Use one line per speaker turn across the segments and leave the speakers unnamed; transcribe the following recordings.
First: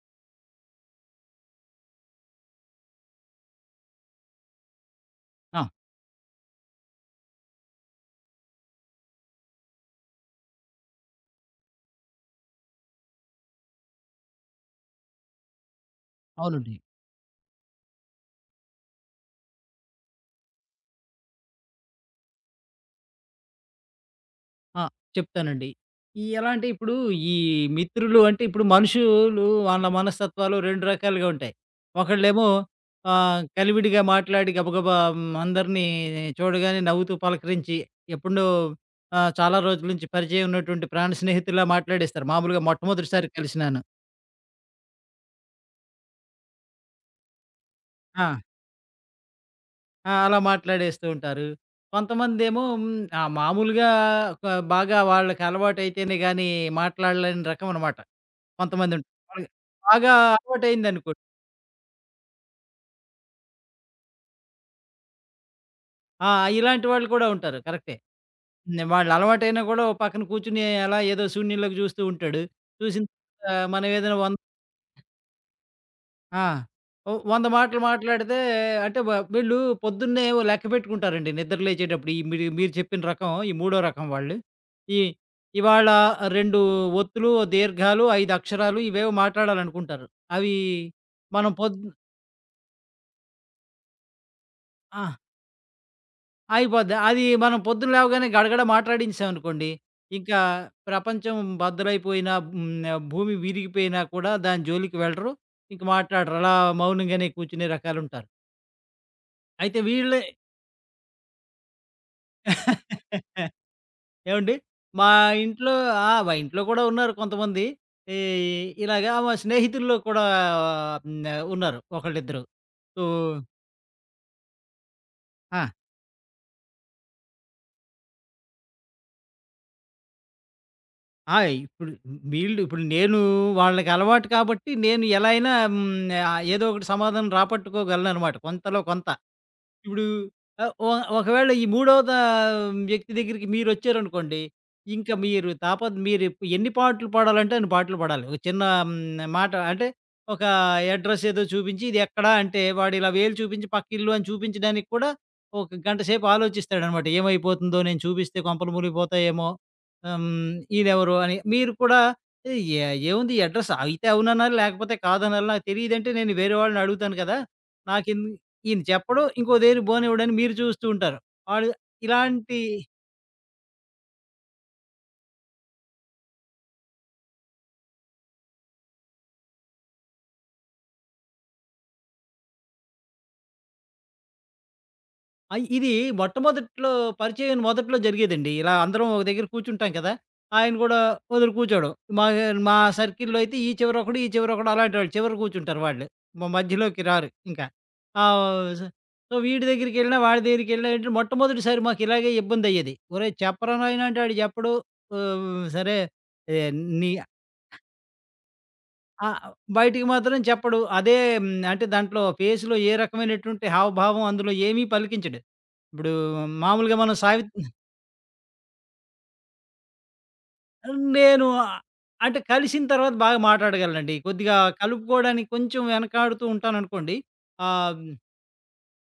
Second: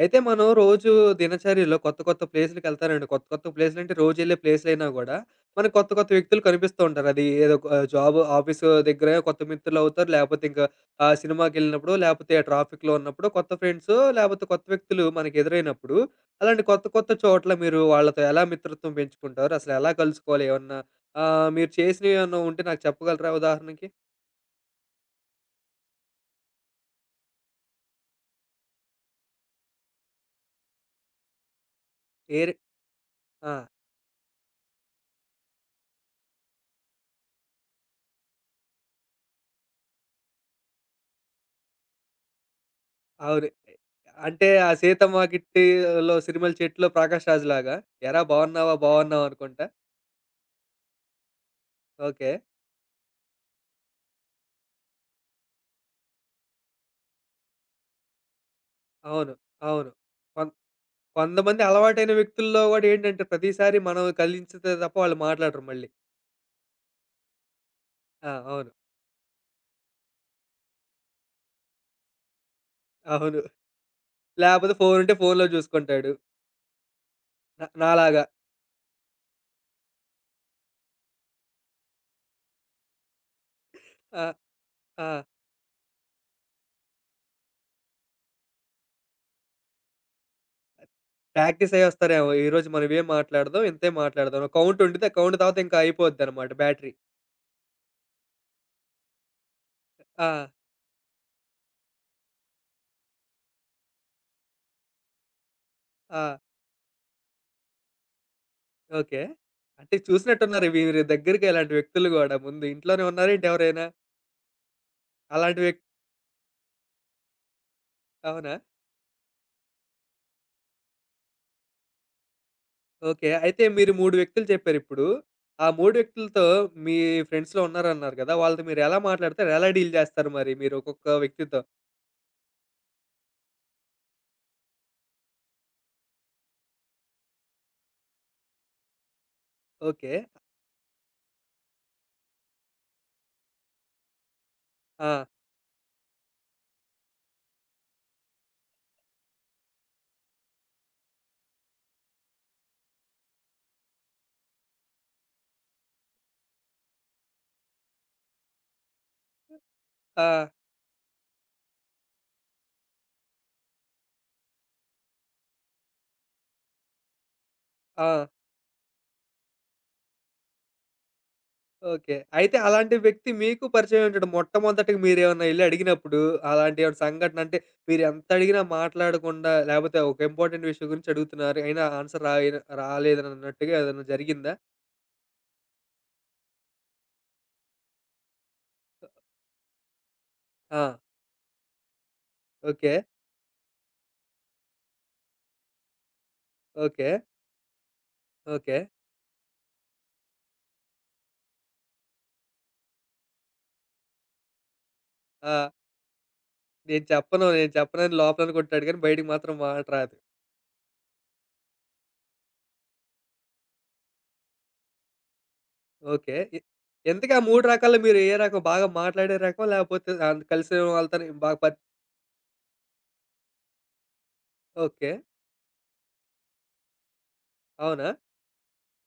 అయితే మనం రోజు దినచర్యలో కొత్త కొత్త ప్లేసులకెళ్తానండి. కొత్త కొత్త ప్లేసులంటే రోజెళ్ళే ప్లేసులైనా గూడా,
ఆ!
మనకు కొత్త కొత్త వ్యక్తులు కనిపిస్తూ ఉంటారు. అది ఏదో ఒక జాబ్ ఆఫీసు దగ్గర కొత్త మిత్రులవుతారు. లేపోతే ఇంకా సినిమాకెళ్ళినప్పుడో, లేపోతే ట్రాఫిక్‌లో ఉన్నప్పుడో కొత్త ఫ్రెండ్సో, లేపోతే కొత్త వ్యక్తులు మనకెదురైనప్పుడు, అలాంటి
అవునండి.
కొత్త కొత్త చోట్ల మీరు వాళ్ళతో ఎలా మిత్రత్వం పెంచుకుంటారు? అసలెలా కలుసుకోవాలి? ఏమన్నా మీరు చేసినవేమన్నా ఉంటే నాకు చెప్పగలరా ఉదాహరణకి?
ఆ! చెప్తానండి. ఎలా అంటే ఇప్పుడు ఈ మిత్రులు అంటే ఇప్పుడు మనుషులు వాళ్ళ మనస్తత్వాలు 2 రకాలుగా ఉంటాయి. ఒకళ్ళేమో
ఏరే ఆ!
కలివిడిగా మాట్లాడి గబగబా అందరినీ చూడగానే నవ్వుతూ పలకరించి ఎప్పుడో చాలా రోజుల నుంచి పరిచయం ఉన్నటువంటి ప్రాణ స్నేహితుల్లా మాట్లాడేస్తారు. మామూలుగా మొట్టమొదటిసారి
అవును.
కలిసినాను.
అంటే ఆ 'సీతమ్మ కిట్టిలో' 'సిరిమల్లె చెట్టులో' ప్రకాష్ రాజ్‌లాగా "ఎరా
ఆ!
బావున్నావా? బావున్నావా?" అనుకుంటా.
ఆ! అలా మాట్లాడేస్తూ ఉంటారు.
ఓకే.
కొంతమందేమో హ్మ్, ఆ! మామూలుగా ఒక బాగా వాళ్ళకి అలవాటైతేనే గాని మాట్లాడలేని రకం అనమాట. కొంతమందుంటారు.
అవును.
వాళ్ళకి
అవును.
బాగా
కొన్
అలవాటయిందనుకోండి.
కొంతమంది అలవాటైన వ్యక్తుల్లో గూడా ఏంటంటే ప్రతిసారి మనం కలిస్తే తప్ప వాళ్ళు మాట్లాడరు మళ్ళీ.
ఆ! ఇలాంటి వాళ్ళు కూడా ఉంటారు. కరెక్టే.
ఆ! అవును.
వాళ్ళు అలవాటైనా కూడా ఓ పక్కన కూర్చొని అలా ఏదో శూన్యంలోకి చూస్తూ ఉంటాడు. చూసిన
అవును.
తర్వాత మనం ఏదైనా 100
లేపోతే ఫోన్ ఉంటే ఫోన్‌లో చూసుకుంటాడు.
ఆ! ఓ 100
నా
మాటలు
నాలాగా.
మాట్లాడితే అంటే వీళ్ళు పొద్దున్నే ఓ లెక్క పెట్టుకుంటారండి నిద్ర లేచేటప్పుడు. ఈ మీరు మీరు చెప్పిన రకం ఈ మూడో రకం
ఆ!
వాళ్ళు. ఈ
ఆ!
ఇవాళ 2 ఒత్తులు, ఓ దీర్ఘాలు, 5 అక్షరాలు ఇవేవో మాట్లాడాలనుకుంటారు. అవి మనం
ప్రాక్టీస్
పొద్దు
అయ్యొస్తారేమో ఈరోజు మనం ఏం మాట్లాడదాం, ఇంతే మాట్లాడదాం. కౌంట్
ఆ!
ఉండిద్ది. ఆ కౌంట్ తర్వాత ఇంకా అయిపోద్దనమాట బ్యాటరీ.
అయిపోద్ది. అది మనం పొద్దున లేవగానే గడగడ మాట్లాడించామనుకోండి,
ఆ!
ఇంకా ప్రపంచం బద్దలైపోయినా భూమి విరిగిపోయినా కూడా దాని జోలికి వెళ్ళరు. ఇంక
ఆ!
మాట్లాడరు. అలా మౌనంగానే కూర్చునే రకాలుంటారు.
ఓకే.
అయితే
అంటే
వీళ్ళ
చూసినట్టున్నారు వీరి దగ్గరికి ఇలాంటి వ్యక్తులు గూడా. ముందు ఇంట్లోనే ఉన్నారా ఏంటి ఎవరైనా?
ఏవండీ? మా
అలాంటి
ఇంట్లో
వ్యక్
ఆ! మా ఇంట్లో కూడా ఉన్నారు కొంతమంది. ఈ
అవునా?
ఇలాగా మా స్నేహితుల్లో కూడా హ్మ్, ఉన్నారు ఒకళ్ళిద్దరు. So
okay. అయితే మీరు 3 వ్యక్తులు చెప్పారిప్పుడు.
ఆ!
ఆ 3 వ్యక్తులతో మీ ఫ్రెండ్స్‌లో ఉన్నారన్నారు గదా! వాళ్ళతో మీరు ఎలా మాట్లాడతారు? ఎలా డీల్ జేస్తారు మరి మీరు ఒక్కొక్క
ఆ!
వ్యక్తితో?
ఇప్పుడు వీళ్ళు ఇప్పుడు నేను వాళ్ళకి అలవాటు కాబట్టి నేను ఎలా అయినా ఏదో ఒకటి సమాధానం రాబట్టుకోగలననమాట కొంతలో కొంత. ఇప్పుడు
ఓకే.
ఆహ్, ఒ ఒకవేళ ఈ మూడో వ్యక్తి దగ్గరికి మీరొచ్చారనుకోండి, ఇంక
ఆ!
మీరు తాప మీరు ఎన్ని పాటలు పాడాలంటే అన్ని పాటలు పాడాలి. ఒక చిన్న మాట అంటే ఒక అడ్రెస్ ఏదో చూపించి ఇదెక్కడ అంటే వాడిలా వేలు చూపించి పక్కిల్లు అని చూపించడానికి కూడా ఒక గంట సేపు ఆలోచిస్తాడనమాట. ఏమైపోతుందో నేను చూపిస్తే కొంపలు మునిగిపోతాయేమో.
ఆ!
హ్మ్, ఈడెవరు అని. మీరు కూడా ఏ ఏ- ఏముంది ఈ అడ్రెస్ అయితే అవుననాలి లేకపోతే కాదనాలి. నాకు తెలీదంటే నేను వేరే వాళ్ళని అడుగుతాను కదా!
ఆ!
నాకెందు ఈయన చెప్పడు. ఇంకో దగ్గరికి బోనివ్వడని మీరు చూస్తూ ఉంటారు. ఆడు
ఓకే. అయితే
ఇలాంటి
అలాంటి వ్యక్తి మీకు పరిచయమై ఉంటాడు. మొట్టమొదటగా మీరేమన్నా ఎళ్లి అడిగినప్పుడు అలాంటి ఏమైనా సంఘటన అంటే మీరెంత అడిగినా మాట్లాడకుండా లేపోతే ఒక ఇంపార్టెంట్ విషయం గురించి అడుగుతున్నారు. అయినా ఆన్సర్ రాయన రాలేదనన్నట్టుగా ఏదన్నా జరిగిందా?
ఇది మొట్టమొదట్లో పరిచయం మొదట్లో జరిగేదండి. ఇలా అందరం ఒక దగ్గర కూర్చుంటాం కదా! ఆయన
ఆ!
గూడా ఓ దగ్గర కూర్చోడు. మా మా
ఓకే.
సర్కిల్‌లో అయితే ఈ చివరొకడు, ఈ చివరొకడు అలాంటోళ్ళు చివర ఒకడు అలాంటి వాళ్ళు చివరి కూర్చుంటారు వాళ్ళు. మధ్యలోకి
ఓకే.
రారు ఇంకా. ఆహ్,
ఓకే.
స సో, వీడి దగ్గరికెళ్ళినా, వాడి దగ్గరికెళ్ళినా ఏంటంటే మొట్టమొదటిసారి మాకు ఇలాగే ఇబ్బందయ్యేది. ఒరేయ్! చెప్పరా నాయనా అంటే ఆడు చెప్పడు.
ఆ!
ఆహ్, సరే ఏ
నేను
నీ
చెప్పను, నేను చెప్పనని లోపలనుకుంటాడు కానీ బయటికి
ఆ!
మాత్రం మాట
బయటికి
రాదు.
మాత్రం చెప్పడు. అదే హ్మ్. అంటే దాంట్లో ఫేస్‌లో ఏ రకమైనటువంటి హావభావం అందులో ఏమీ పలికించడు. ఇప్పుడు
ఓకే.
మామూలుగా మనం
ఇంతకీ ఆ
సావిత్
3 రకాల్లో మీరు ఏ రకం? బాగా మాట్లాడే రకమా? లేపోతే కలిసిన వాళ్ళతోని
నేను
బాగా
ఆ- అంటే కలిసిన తర్వాత బాగా మాట్లాడగలనండి. కొద్దిగా
ఓకే.
కలుపుకోవడానికి కొంచెం వెనకాడుతూ ఉంటాననుకోండి. ఆహ్,
అవునా?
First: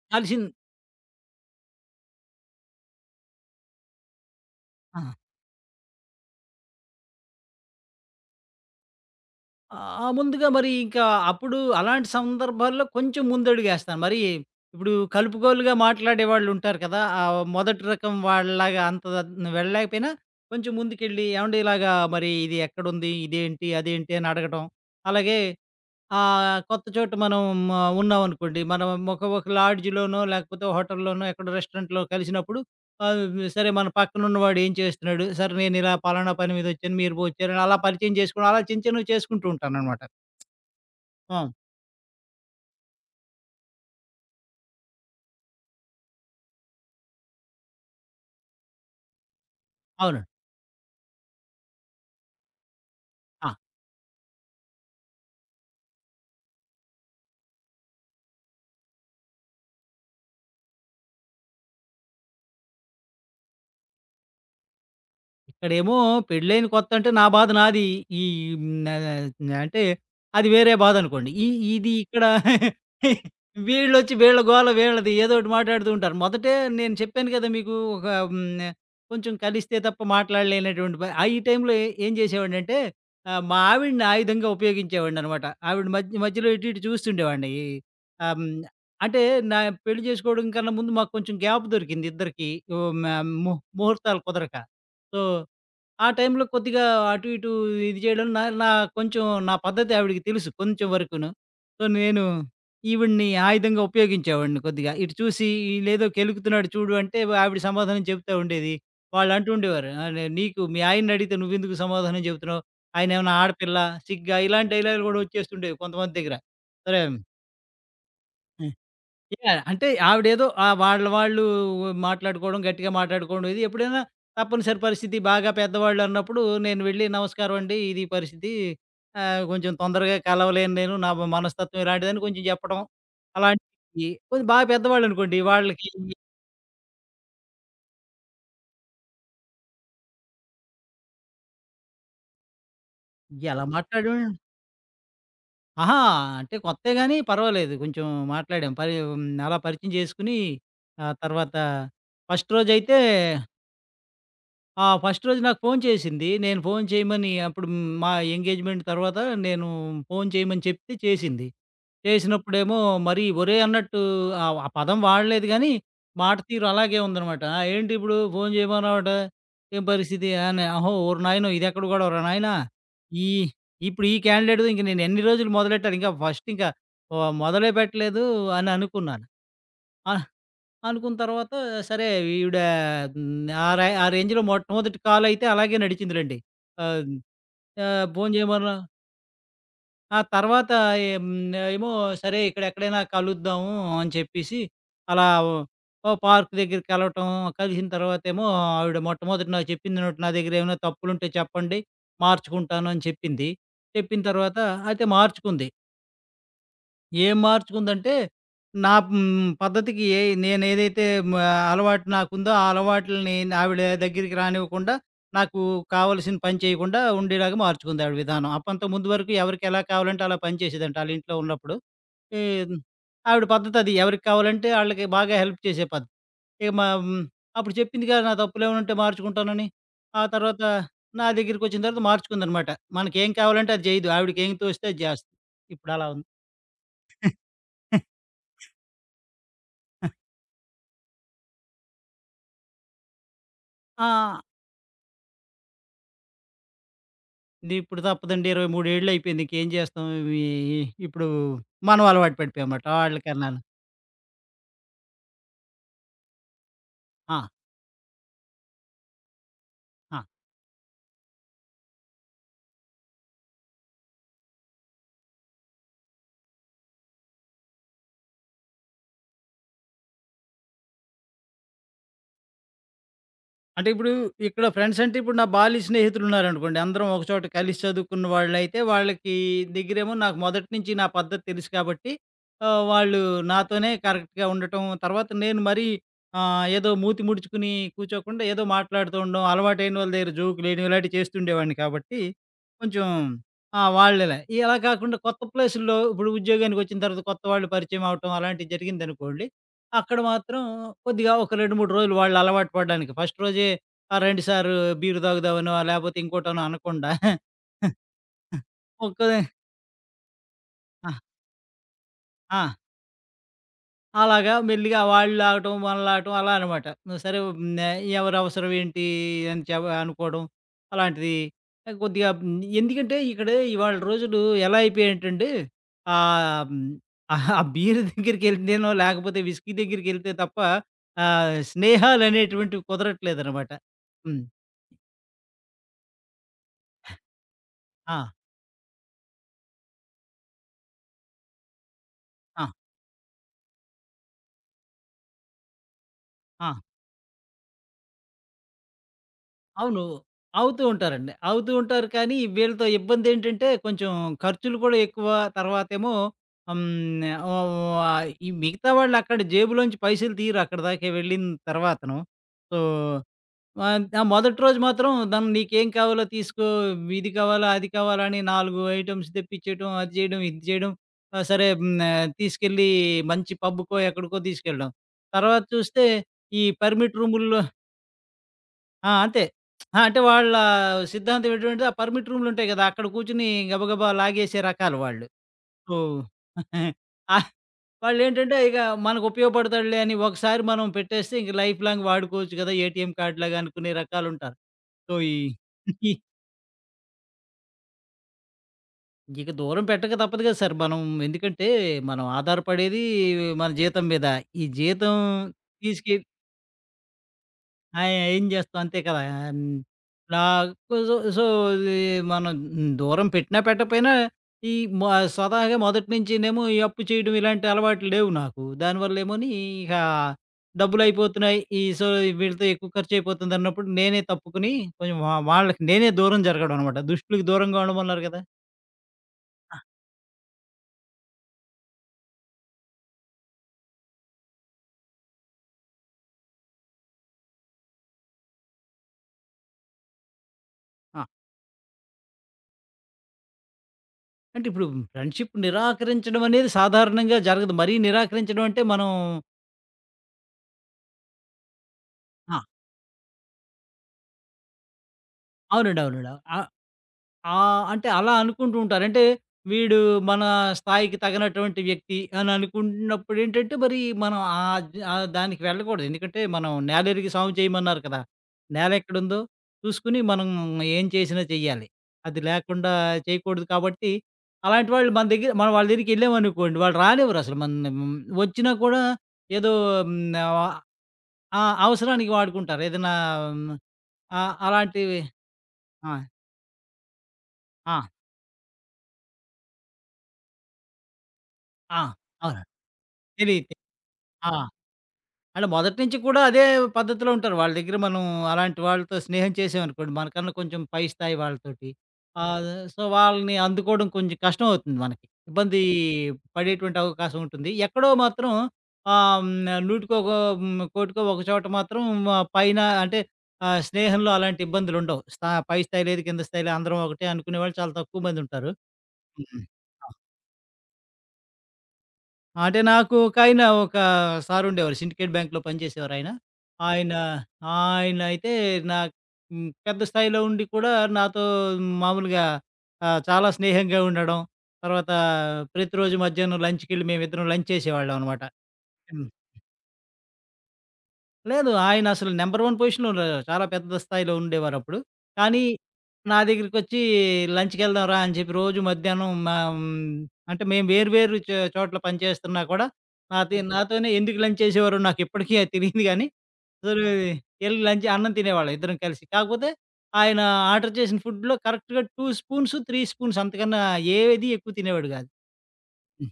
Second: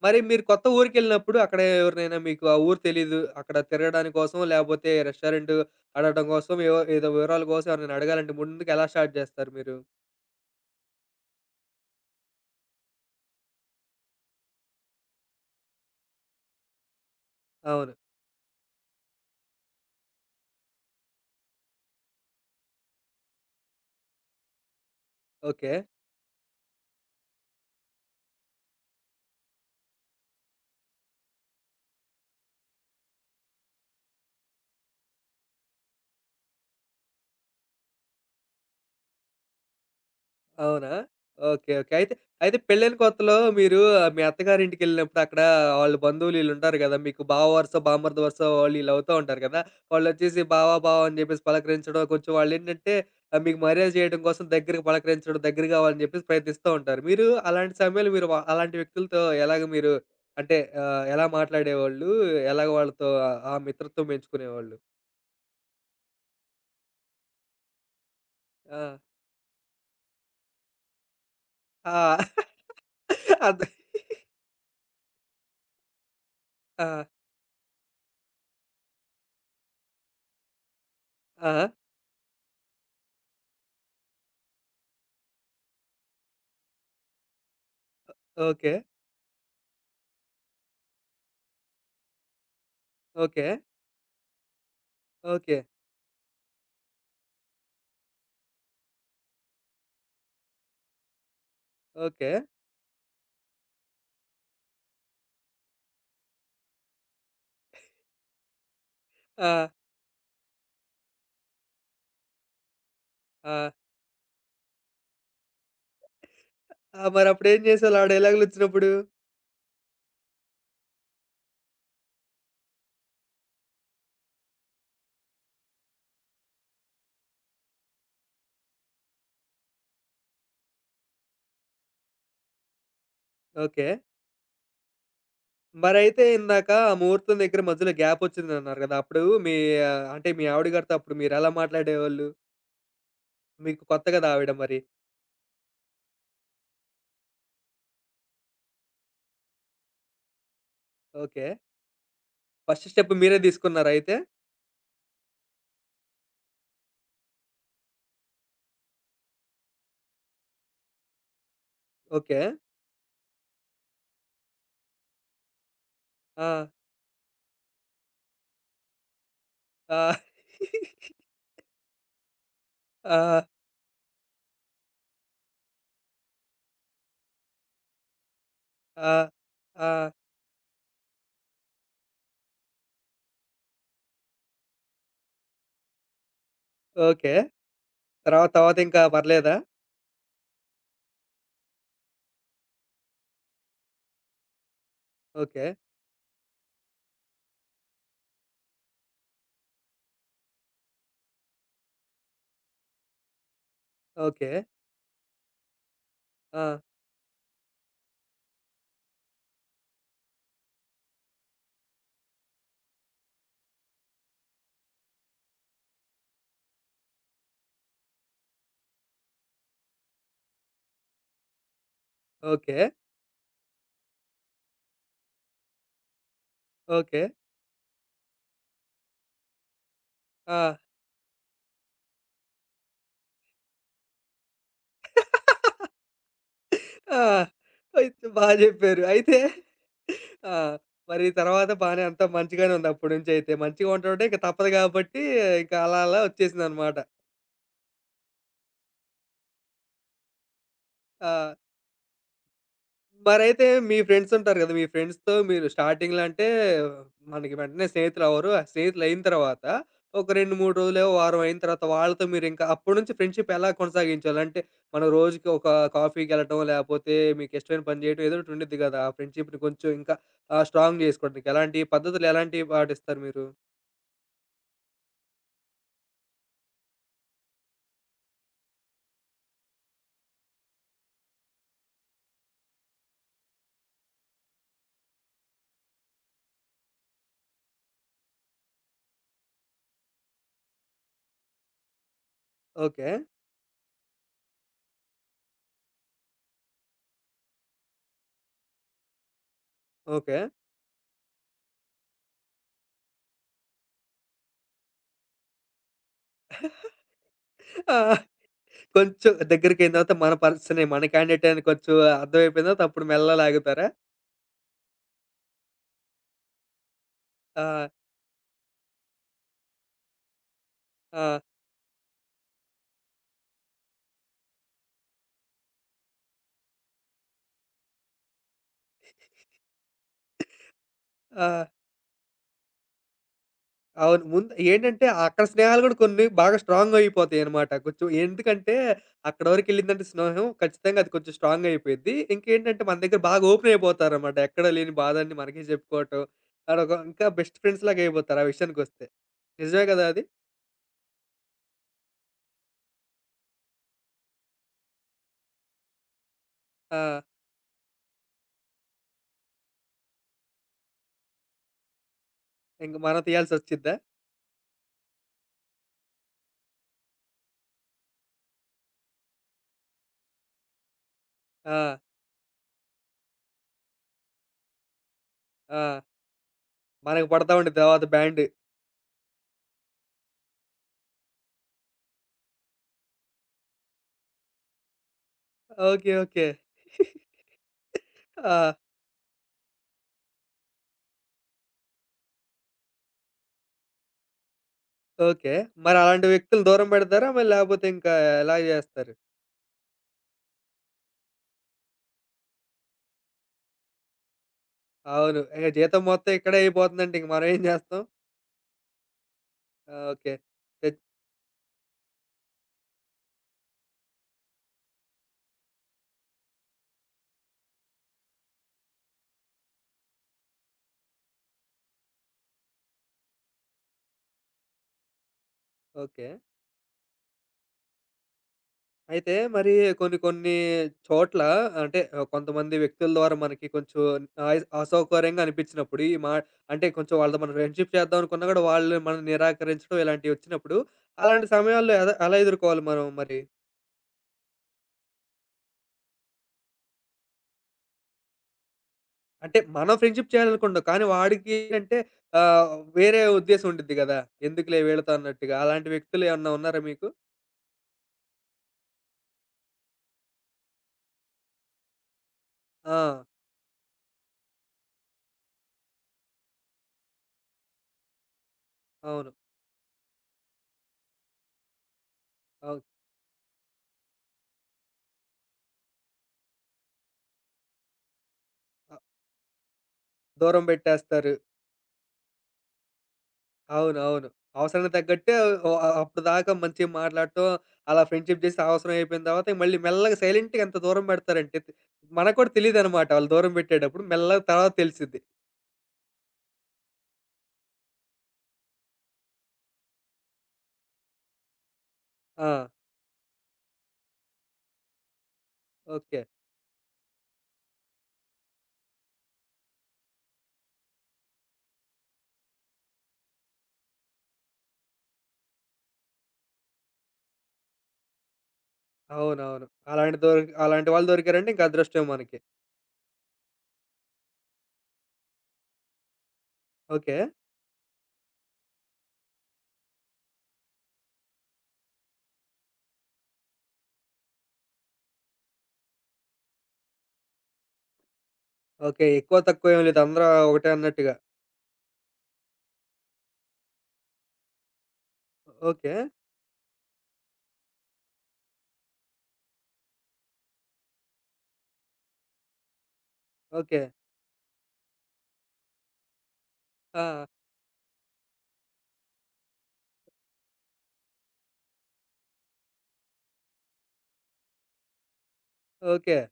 మరి మీరు
కలిసిన
కొత్త ఊరికెళ్ళినప్పుడు అక్కడ ఎవరినైనా మీకు ఆ ఊరు తెలీదు. అక్కడ తిరగడానికి కోసం లేపోతే
ఆ! కలిసిన
రెస్టారెంట్ అడగటం కోసం ఏవో ఏదో వివరాల కోసం ఎవరినైనా అడగాలంటే ముందుగా ఎలా స్టార్ట్ జేస్తారు మీరు?
ఆ! ఆ! ముందుగా మరి ఇంకా అప్పుడు అలాంటి సందర్భాల్లో కొంచెం ముందడుగేస్తాను. మరి ఇప్పుడు కలుపుగోలుగా మాట్లాడేవాళ్ళుంటారు కదా! మొదటి
అవును.
రకం వాళ్ళలాగా అంత వెళ్ళలేకపోయినా కొంచెం ముందుకెళ్ళి ఏవండీ ఇలాగా మరి ఇది ఎక్కడుంది? ఇదేంటి? అదేంటి? అని అడగటం. అలాగే
ఓకే.
ఆ కొత్త చోట మనం ఉన్నామనుకోండి. మనం ఒక ఒక లాడ్జ్‌లోనో, లేకపోతే హోటల్‌లోనో, ఎక్కడో రెస్టారెంట్‌లో కలిసినప్పుడు ఆహ్, సరే మన పక్కనున్నవాడు ఏం చేస్తున్నాడు? సరే నేను ఇలా పలానా పని మీద వచ్చాను. మీరు బొచ్చారని అలా పరిచయం చేసుకోవడం అలా చిన్న చిన్నవి చేసుకుంటూ ఉంటాననమాట.
అవునా?
అవును.
ఓకే. ఓకే. అయితే, అయితే పెళ్ళైన కొత్తలో మీరు ఆ, మీ అత్తగారింటికెళ్ళినప్పుడు అక్కడ వాళ్ళ బంధువులు ఈళ్ళుంటారు గదా! మీకు బావ వరుస, బామ్మర్ది వరుస వాళ్ళు ఈళ్ళు అవుతా ఉంటారు గదా!
అవునండి.
వాళ్ళొచ్చేసి బావ, బావ అని జెప్పేసి పలకరించడం, కొంచెం వాళ్ళేంటంటే
ఆ!
మీకు మర్యాద జేయడం కోసం దగ్గరకి పలకరించడం, దగ్గర గావాలని జెప్పేసి ప్రయత్నిస్తా ఉంటారు. మీరు అలాంటి సమయంలో మీరు వ అలాంటి వ్యక్తులతో ఎలాగ మీరు అంటే ఎలా మాట్లాడేవాళ్ళు? ఎలాగ వాళ్ళతో ఆ ఆ మిత్రత్వం పెంచుకునేవాళ్ళు?
ఇక్కడేమో పెళ్ళైన కొత్త అంటే నా బాధ నాది. ఈ
ఆ!
హ్మ్. ఆహ్, అంటే అది వేరే బాధనుకోండి. ఈ ఇది
ఆ!
ఇక్కడ
అదే.
వీళ్ళొచ్చి వీళ్ళ గోల వీళ్ళది ఏదోకటి మాట్లాడుతూ ఉంటారు. మొదటే
ఆ!
నేను చెప్పాను కదా! మీకు ఒక హ్మ్. కొంచెం కలిస్తే తప్ప మాట్లాడలేనటువంటి ప ఆ! ఈ
ఆ!
టైంలో ఏం చేసేవాడినంటే మా ఆవిడని ఆయుధంగా ఉపయోగించేవాడిననమాట. ఆవిడ మధ్య మధ్యలో ఇటు ఇటు చూస్తుండేవాడిని. ఈ ఆహ్, హ్మ్.
ఓకే.
అంటే నా పెళ్లి చేసుకోవడం కన్నా ముందు మాకు కొంచెం గ్యాప్ దొరికింది ఇద్దరికీ. ఓ మ
ఓకే.
ము ముహూర్తాలు కుదరక. So
okay.
ఆ టైంలో కొద్దిగా అటు ఇటు ఇది చేయడం నా నా కొంచెం నా పద్ధతి ఆవిడకి తెలుసు కొంచెం వరకును. సో, నేను
ఓకే.
ఈవిడ్ని ఆయుధంగా ఉపయోగించేవాడిని కొద్దిగా. ఇటు చూసి ఈళ్ళేదో కెలుకుతున్నాడు చూడు అంటే ఆవిడ సమాధానం చెప్తా ఉండేది.
ఆ!
వాళ్ళంటూ ఉండేవారు. నే నీకు మీ ఆయన్నడిగితే నువ్వెందుకు సమాధానం చెప్తున్నావు? ఆయనేమన్నా
ఆ!
ఆడపిల్ల, సిగ్గా ఇలాంటి డైలాగులు గూడా వచ్చేస్తుండేవి కొంతమంది దగ్గర. సరే
ఆ! మరప్పుడేం చేసావు ఆ డైలాగులొచ్చినప్పుడు?
యాహ్! అంటే ఆవిడేదో ఆహ్, వాళ్ళ వాళ్ళు మాట్లాడుకోవడం, గట్టిగా మాట్లాడుకోవడం ఇది ఎప్పుడైనా తప్పనిసరి పరిస్థితి బాగా పెద్దవాళ్ళన్నప్పుడు నేను వెళ్ళి నమస్కారం అండి. ఇది పరిస్థితి. కొంచెం తొందరగా కలవలేను నేను. నా మనస్తత్వం ఇలాంటిదని కొంచెం చెప్పడం.
ఓకే.
అలాంటివి కొంచెం బాగా పెద్దవాళ్ళనుకోండి వాళ్ళకి
మరైతే ఇందాక ఆ ముహూర్తం దగ్గర మధ్యలో గ్యాపొచ్చిందన్నారు గదా! అప్పుడు మీ అంటే మీ ఆవిడ గారితో అప్పుడు మీరెలా మాట్లాడేవాళ్ళు?
ఎలా
మీకు కొత్త గదా
మాట్లాడాం.
ఆవిడ మరి.
అహా! అంటే కొత్తే గాని పర్వాలేదు. కొంచెం మాట్లాడాం. అలా పరిచయం చేసుకొని ఆ
ఓకే.
తర్వాత ఫస్ట్
ఫస్ట్
రోజైతే.
స్టెప్ మీరే తీసుకున్నారా అయితే?
ఫస్ట్ రోజు నాకు ఫోను చేసింది. నేను ఫోను చేయమని అప్పుడు మా ఎంగేజ్‌మెంట్ తర్వాత నేను ఫోను చేయమని చెప్తే చేసింది.
ఓకే.
చేసినప్పుడేమో మరి ఒరేయ్! అన్నట్టు ఆ పదం వాడలేదు గానీ, మాట
ఆ!
తీరు అలాగే ఉందనమాట. ఏంటి ఇప్పుడు ఫోను చేయమన్నావట? ఏం
ఆ!
పరిస్థితి?" అని. "అహో! ఓరి నాయనో! ఇదెక్కడ గొడవరా నాయనా!
ఆ!
ఈ ఇప్పుడు ఈ క్యాండిడేట్‌తో ఇంక నేను ఎన్ని రోజులు మొదలెట్టాలి? ఇంకా ఫస్ట్ ఇంకా ఆహ్, మొదలే పెట్టలేదు" అని
ఆ!
అనుకున్నాను.
ఆ!
ఆ! అనుకున్న తర్వాత సరే ఈవిడ హ్మ్, ఆ రే ఆ రేంజ్‌లో మొట్టమొదటి కాలయితే అలాగే నడిచిందిలెండి. ఆహ్,
ఓకే.
ఆహ్, భోం
తర్వాత
చేయమన్నా
తర్వాతింకా పర్లేదా?
ఆ తర్వాత హ్మ్, ఏమో సరే ఇక్కడెక్కడైనా కలుద్దాము అని చెప్పేసి అలా ఓ
ఓకే.
ఓ పార్క్ దగ్గరికి కలవటం, కలిసిన తర్వాతేమో ఆవిడ మొట్టమొదట నాకు చెప్పింది నా దగ్గర ఏమైనా తప్పులుంటే చెప్పండి మార్చుకుంటాను అని చెప్పింది. చెప్పిన
ఓకే.
తర్వాత అయితే మార్చుకుంది.
ఆ!
ఏం మార్చుకుందంటే, నా హ్మ్, పద్ధతికి ఏ నేనేదైతే మ అలవాటు నాకుందో, ఆ అలవాట్లని ఆవిడ దగ్గరికి రానివ్వకుండా, నాకు కావాల్సిన పని చేయకుండా ఉండేలాగా మార్చుకుంది ఆవిడ విధానం. అప్పంతకు ముందు వరకు ఎవరికి ఎలా కావాలంటే అలా పనిచేసేదంట ఆళ్ళింట్లో ఉన్నప్పుడు. ఈ
ఓకే.
ఆవిడ పద్ధతది. ఎవరికి కావాలంటే ఆళ్ళకి బాగా హెల్ప్ చేసే పద్ధతి. ఇక మా
ఓకే.
హ్మ్, అప్పుడు చెప్పింది కదా! నా తప్పులేమన్నుంటే మార్చుకుంటానని. ఆ
ఆ!
తర్వాత నా దగ్గరికొచ్చిన తర్వాత మార్చుకుందనమాట. మనకేం కావాలంటే అది జేయదు. ఆవిడకేం తోస్తే అది జేస్తది. ఇప్పుడలా ఉంది.
ఆ! అయితే బా జెప్పారు. అయితే ఆ! మరి తర్వాత బానే అంతా మంచిగానే ఉంది అప్పటి నుంచయితే. మంచిగా ఉండటం అంటే ఇంక
ఆ!
తప్పదు గాబట్టి, ఇంక అలా అలా ఒచ్చేసిందనమాట.
ఇది ఇప్పుడు తప్పదండి. 23 ఏళ్ళు అయిపోయింది. ఇంకేం చేస్తాం? ఇవి ఇప్పుడు
ఆ!
మనం అలవాటు పడిపోయామమాట. ఆళ్ళకన్నాను.
మరైతే మీ ఫ్రెండ్స్ ఉంటారు గదా! మీ ఫ్రెండ్స్‌తో మీరు స్టార్టింగ్‌లో అంటే
ఆ!
మనకి వెంటనే స్నేహితులవ్వరు. ఆ స్నేహితులయిన తర్వాత
ఆ!
ఒక 2, 3 రోజులు, వారం అయిన తర్వాత వాళ్ళతో మీరింకా అప్పటి నుంచి ఫ్రెండ్‌షిప్ ఎలా కొనసాగించాలి? అంటే మనం రోజుకి ఒక కాఫీకెళ్ళటం, లేపోతే మీకిష్టమైన పని జేయటం ఏదో ఒకటి ఉండిద్ది గదా! ఆ ఫ్రెండ్‌షిప్‌ని కొంచెం ఇంకా స్ట్రాంగ్ జేసుకోవడానికి ఎలాంటి పద్ధతులు ఎలాంటివి పాటిస్తారు మీరు?
అంటే ఇప్పుడు ఇక్కడ ఫ్రెండ్స్ అంటే ఇప్పుడు నా బాల్య స్నేహితులున్నారనుకోండి. అందరం ఒక చోట కలిసి చదువుకున్న వాళ్ళైతే వాళ్ళకి దగ్గరేమో నాకు మొదటి నుంచి నా పద్ధతి తెలుసు కాబట్టి వాళ్ళు నాతోనే కరెక్ట్‌గా ఉండటం. తర్వాత నేను మరీ ఏదో మూతి ముడుచుకుని కూర్చోకుండా ఏదో మాట్లాడుతూ ఉండడం, అలవాటైన వాళ్ళ దగ్గర జోకులేయడం ఇలాంటివి చేస్తుండేవాడిని కాబట్టి కొంచెం
ఓకే.
వాళ్ళలా. ఇలా కాకుండా కొత్త ప్లేసుల్లో ఇప్పుడు ఉద్యోగానికొచ్చిన తర్వాత కొత్త వాళ్ళు పరిచయం అవ్వటం అలాంటివి జరిగిందనుకోండి. అక్కడ
ఓకే.
మాత్రం కొద్దిగా ఒక 2, 3 రోజులు వాళ్ళు అలవాటు పడడానికి. ఫస్ట్ రోజే రండి సారు బీర్ తాగుదామనో, లేపోతే ఇంకోటనో అనకుండా
ఆ!
ఒక
కొంచెం దగ్గరికయిన తర్వాత మన పర్సనే, మన
ఆ!
క్యాండిడేటే అని కొంచెం
ఆ!
అర్థమైపోయిన తర్వాత అప్పుడు మెల్లగా లాగుతారా?
అలాగా మెల్లిగా వాళ్ళు ఆగటం, మనలాగటం అలా అనమాట. సరే
ఆ!
హ్మ్, ఎవరి అవసరం ఏంటి అని చె అనుకోవడం అలాంటిది.
ఆ!
కొద్దిగా ఎందుకంటే ఇక్కడ ఇవాళ రోజులు ఎలా అయిపోయాయంటండి ఆహ్, హ్మ్, ఆ బీర్ దగ్గరికెళ్తేనో లేకపోతే విస్కీ దగ్గరికెళ్తే తప్ప
ఆ!
స్నేహాలనేటువంటివి కుదరట్లేదనమాట.
అవును.
హ్మ్.
ముందు ఏంటంటే, అక్కడ స్నేహాలు గూడా కొన్ని బాగా స్ట్రాంగ్ అయిపోతాయనమాట. కొంచెం
ఆ!
ఎందుకంటే, అక్కడ వరకెళ్ళిందంటే స్నేహం ఖచ్చితంగా అది కొంచెం స్ట్రాంగ్ అయిపోయిద్ది.
ఆ!
ఇంకేంటంటే, మన దగ్గర బాగా ఓపెన్ అయిపోతారనమాట. ఎక్కడ లేని బాధన్ని మనకే జెప్పుకోవటం.
ఆ!
అడొక ఇంకా బెస్ట్ ఫ్రెండ్స్ లాగా అయిపోతారు ఆ విషయానికొస్తే. నిజమే
అవును.
గదా! అది.
అవుతూ ఉంటారండి. అవుతూ ఉంటారు కానీ, వీళ్ళతో ఇబ్బందేంటంటే, కొంచెం ఖర్చులు కూడా ఎక్కువ. తర్వాతేమో
ఆ!
హ్మ్. ఓహ్! ఆహ్, ఈ మిగతా వాళ్ళక్కడ జేబులోంచి పైసలు తీయరు అక్కడి దాకా వెళ్ళిన తర్వాతను. సో,
ఇంక మనం తీయాల్సొచ్చిద్దా?
ఆ మొదటి రోజు మాత్రం నీకేం కావాలో తీసుకో, ఇది కావాలా, అది కావాలా అని 4 ఐటెమ్స్ తెప్పించేయడం, అది చేయడం, ఇది చేయడం. ఆ! సరే
ఆ!
హ్మ్. ఆహ్, తీసుకెళ్ళి మంచి పబ్‌కో, ఎక్కడికో తీసుకెళ్ళడం. తర్వాత
ఆ!
చూస్తే, ఈ పర్మిట్
మనకు పడతా
రూముల్లో.
ఉండిద్ది తర్వాత బ్యాండ్.
అంతే. అంటే వాళ్ళ సిద్ధాంతం ఎటువంటిది ఆ పర్మిట్ రూమ్‌లుంటాయి గదా! అక్కడ కూర్చొని గబగబా లాగేసే రకాలు వాళ్ళు. So,
okay. ఓకే.
ఆహ్,
ఆ!
వాళ్ళేంటంటే ఇక మనకు ఉపయోగపడతాడులే అని ఒకసారి మనం పెట్టేస్తే ఇంక లైఫ్ లాంగ్ వాడుకోవచ్చు గదా! ఏటీఎం కార్డ్‌లాగా అనుకునే రకాలుంటారు. సో, ఈ
ఓకే. మరి
ఈ
అలాంటి వ్యక్తులు దూరం బెడతారా? మరి లేపోతే ఇంకా ఎలా జేస్తారు?
ఇక దూరం పెట్టక తప్పదు గదా సార్ మనం. ఎందుకంటే, మనం ఆధారపడేది మన జీతం మీద. ఈ జీతం
అవును. ఇక జీతం
తీసుకె
మొత్తం ఇక్కడే అయిపోతుందంటే ఇంక మనం ఏం చేస్తాం?
ఆ! ఏం చేస్తాం అంతే కదా! హ్మ్.
ఆ! ఓకే.
ఇలా
తెచ్
సో, సో ఇది మనం దూరం పెట్టినా పెట్టకపోయినా ఈ మ స్వతహాగా మొదటి నుంచినేమో ఈ అప్పు చేయడం ఇలాంటి అలవాట్లు లేవు నాకు. దానివల్లేమోని ఇక డబ్బులయిపోతున్నాయి. ఈ సో వీళ్ళతో ఎక్కువ ఖర్చయిపోతుందన్నప్పుడు నేనే తప్పుకొని కొంచెం వాళ్ళకి నేనే
ఓకే.
దూరం జరగడం అనమాట. దుష్టులకి దూరంగా ఉండడం అన్నారు కదా!
అయితే మరి
ఆ!
కొన్ని కొన్ని చోట్ల అంటే కొంతమంది వ్యక్తుల ద్వారా మనకి కొంచెం అసౌకర్యంగా అనిపించినప్పుడు ఈ మా అంటే కొంచెం వాళ్ళతో మనం ఫ్రెండ్‌షిప్ చేద్దాం అనుకున్నా కూడా వాళ్ళు మనల్ని నిరాకరించడం ఇలాంటివి వచ్చినప్పుడు
ఆ!
అలాంటి సమయాల్లో ఎలా ఎదుర్కోవాలి మనం మరి?
అంటే ఇప్పుడు ఫ్రెండ్‌షిప్ నిరాకరించడం అనేది సాధారణంగా జరగదు. మరీ నిరాకరించడం అంటే మనం.
అంటే మనం ఫ్రెండ్‌షిప్ చేయాలనుకుంటాం. కానీ వాడికి అంటే
ఆ!
ఆహ్, వేరే ఉద్దేశం ఉండిద్ది కదా! ఎందుకులే వీళ్ళతో అన్నట్టుగా. అలాంటి
అవునండి.
వ్యక్తులు
అవునండి.
ఏమన్నా
ఆ!
ఉన్నారా మీకు?
ఆ! అంటే అలా అనుకుంటూ ఉంటారు. అంటే వీడు మన స్థాయికి తగినటువంటి వ్యక్తి అని
ఆ!
అనుకున్నప్పుడేంటంటే, మరి మనం దానికి వెళ్ళకూడదు. ఎందుకంటే మనం నేలెరిగి సాము చేయమన్నారు కదా!
అవును.
నేలెక్కడుందో చూసుకొని మనం ఏం చేసినా చెయ్యాలి. అది
అవును.
లేకుండా చేయకూడదు కాబట్టి, అలాంటి వాళ్ళు మన దగ్గర మనం వాళ్ళ దగ్గరికెళ్ళామనుకోండి, వాళ్ళు రానివ్వరసలు మనల్ని. వచ్చినా కూడా ఏదో హ్మ్,
దూరం
ఆహ్,
బెట్టేస్తారు.
ఆ అవసరానికి వాడుకుంటారు. హ్మ్,
అవును. అవును. అవసరానికి
అలాంటివి.
తగ్గట్టే ఓ అ
ఆ!
అప్పటిదాకా మంచిగా మాట్లాడటం,
ఆ!
అలా ఫ్రెండ్‌షిప్ జేసి అవసరం అయిపోయిన తర్వాత మళ్ళీ మెల్లగా సైలెంట్‌గా ఎంత దూరం బెడతారంటే
ఆ!
మనకు కూడా
అవును.
తెలీదనమాట వాళ్ళు దూరం
తెలీదు.
బెట్టేటప్పుడు. మెల్లగా
ఆ!
తర్వాత తెలిసిద్ది.
అంటే మొదటి నుంచి కూడా అదే పద్ధతిలో ఉంటారు. వాళ్ళ దగ్గర మనం అలాంటి వాళ్ళతో స్నేహం చేసామనుకోండి, మనకన్నా కొంచెం పై స్థాయి వాళ్ళతోటి.
ఆ!
ఆహ్, సో, వాళ్ళని అందుకోవడం కొంచెం కష్టం అవుతుంది మనకి. ఇబ్బంది
ఓకే.
పడేటువంటి అవకాశం ఉంటుంది. ఎక్కడో మాత్రం ఆహ్, హ్మ్, నూటికో గో హ్మ్, కోటికో ఒక చోట మాత్రం పైన అంటే స్నేహంలో అలాంటి ఇబ్బందులుండవు. పై స్థాయి లేదు, కింద స్థాయి లేదు అందరం ఒకటే అనుకునేవాళ్ళు చాలా తక్కువ మందుంటారు. హ్మ్.
అవునవును.
ఆ!
అలాంటి వాళ్ళు దొరికారంటే ఇంక అదృష్టమే మనకి.
అంటే నాకు ఒకాయన ఒక సారుండేవారు. సిండికేట్ బ్యాంక్‌లో పనిచేసేవారాయన. ఆయన
ఓకే.
ఆయనైతే నాకు హ్మ్. పెద్ద స్థాయిలో ఉండి కూడా నాతో మామూలుగా చాలా స్నేహంగా ఉండడం. తర్వాత ప్రతిరోజు మధ్యాహ్నం లంచ్‌కెళ్ళి మేమిద్దరం లంచ్ చేసేవాళ్ళం అనమాట.
ఓకే.
హ్మ్.
ఎక్కువ తక్కువ ఏం లేదు. అందరూ ఒకటే అన్నట్టుగా.
లేదు. ఆయనసలు నంబర్ 1 పొజిషన్‌లో ఉండేవారు. చాలా పెద్ద స్థాయిలో ఉండేవారప్పుడు. కానీ
ఓకే.
నా దగ్గరికొచ్చి లంచ్‌కెళ్దాం రా అని చెప్పి రోజు మధ్యాహ్నం మా అంటే మేము వేరు వేరు చోట్ల పనిచేస్తున్నా కూడా
ఓకే.
నాతోనే ఎందుకు లంచ్ చేసేవారో నాకిప్పటికీ అది తెలీదు గానీ,
ఆ!
అసలు ఎళ్లి లంచ్ అన్నం తినేవాళ్ళం ఇద్దరం కలిసి. కాకపోతే ఆయన ఆర్డర్ చేసిన ఫుడ్‌లో కరెక్ట్‌గా 2 స్పూన్స్, 3 స్పూన్స్ అంతకన్నా ఏది ఎక్కువ తినేవాడు గాదు.
ఓకే.
హ్మ్.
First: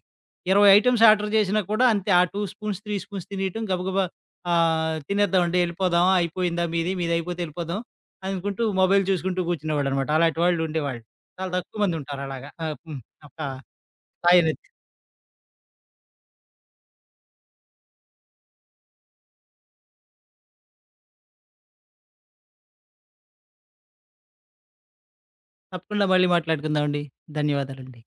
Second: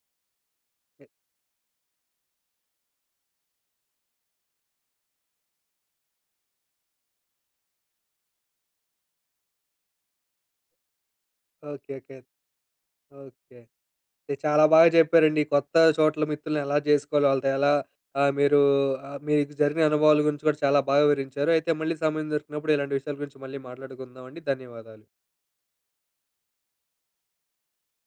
20 ఐటెమ్స్ ఆర్డర్ చేసినా కూడా అంతే. ఆ 2 స్పూన్స్, 3 స్పూన్స్ తినేయటం గబగబా. తినేద్దామండి ఎళ్ళిపోదాం. అయిపోయిందా మీది? మీదయిపోతే ఎళ్ళిపోదాం అనుకుంటూ మొబైల్ చూసుకుంటూ కూర్చునేవాడనమాట. అలాంటి వాళ్ళు ఉండేవాళ్ళు. చాలా తక్కువ
ఓకే. ఓకే.
మందుంటారు అలాగా. ఆహ్, హ్మ్. ఒక
ఓకే. ఇది
హాయ్.
చాలా బాగా చెప్పారండి. ఈ కొత్త చోట్ల మిత్రుల్ని ఎలా చేసుకోవాలి? వాళ్ళతో ఎలా ఆహ్, మీరు మీకు జరిగిన అనుభవాల గురించి కూడా చాలా బాగా వివరించారు. అయితే మళ్ళీ సమయం దొరికినప్పుడు ఇలాంటి విషయాల గురించి మళ్ళీ మాట్లాడుకుందామండి. ధన్యవాదాలు.
తప్పకుండా మళ్ళీ మాట్లాడుకుందామండి. ధన్యవాదాలండి.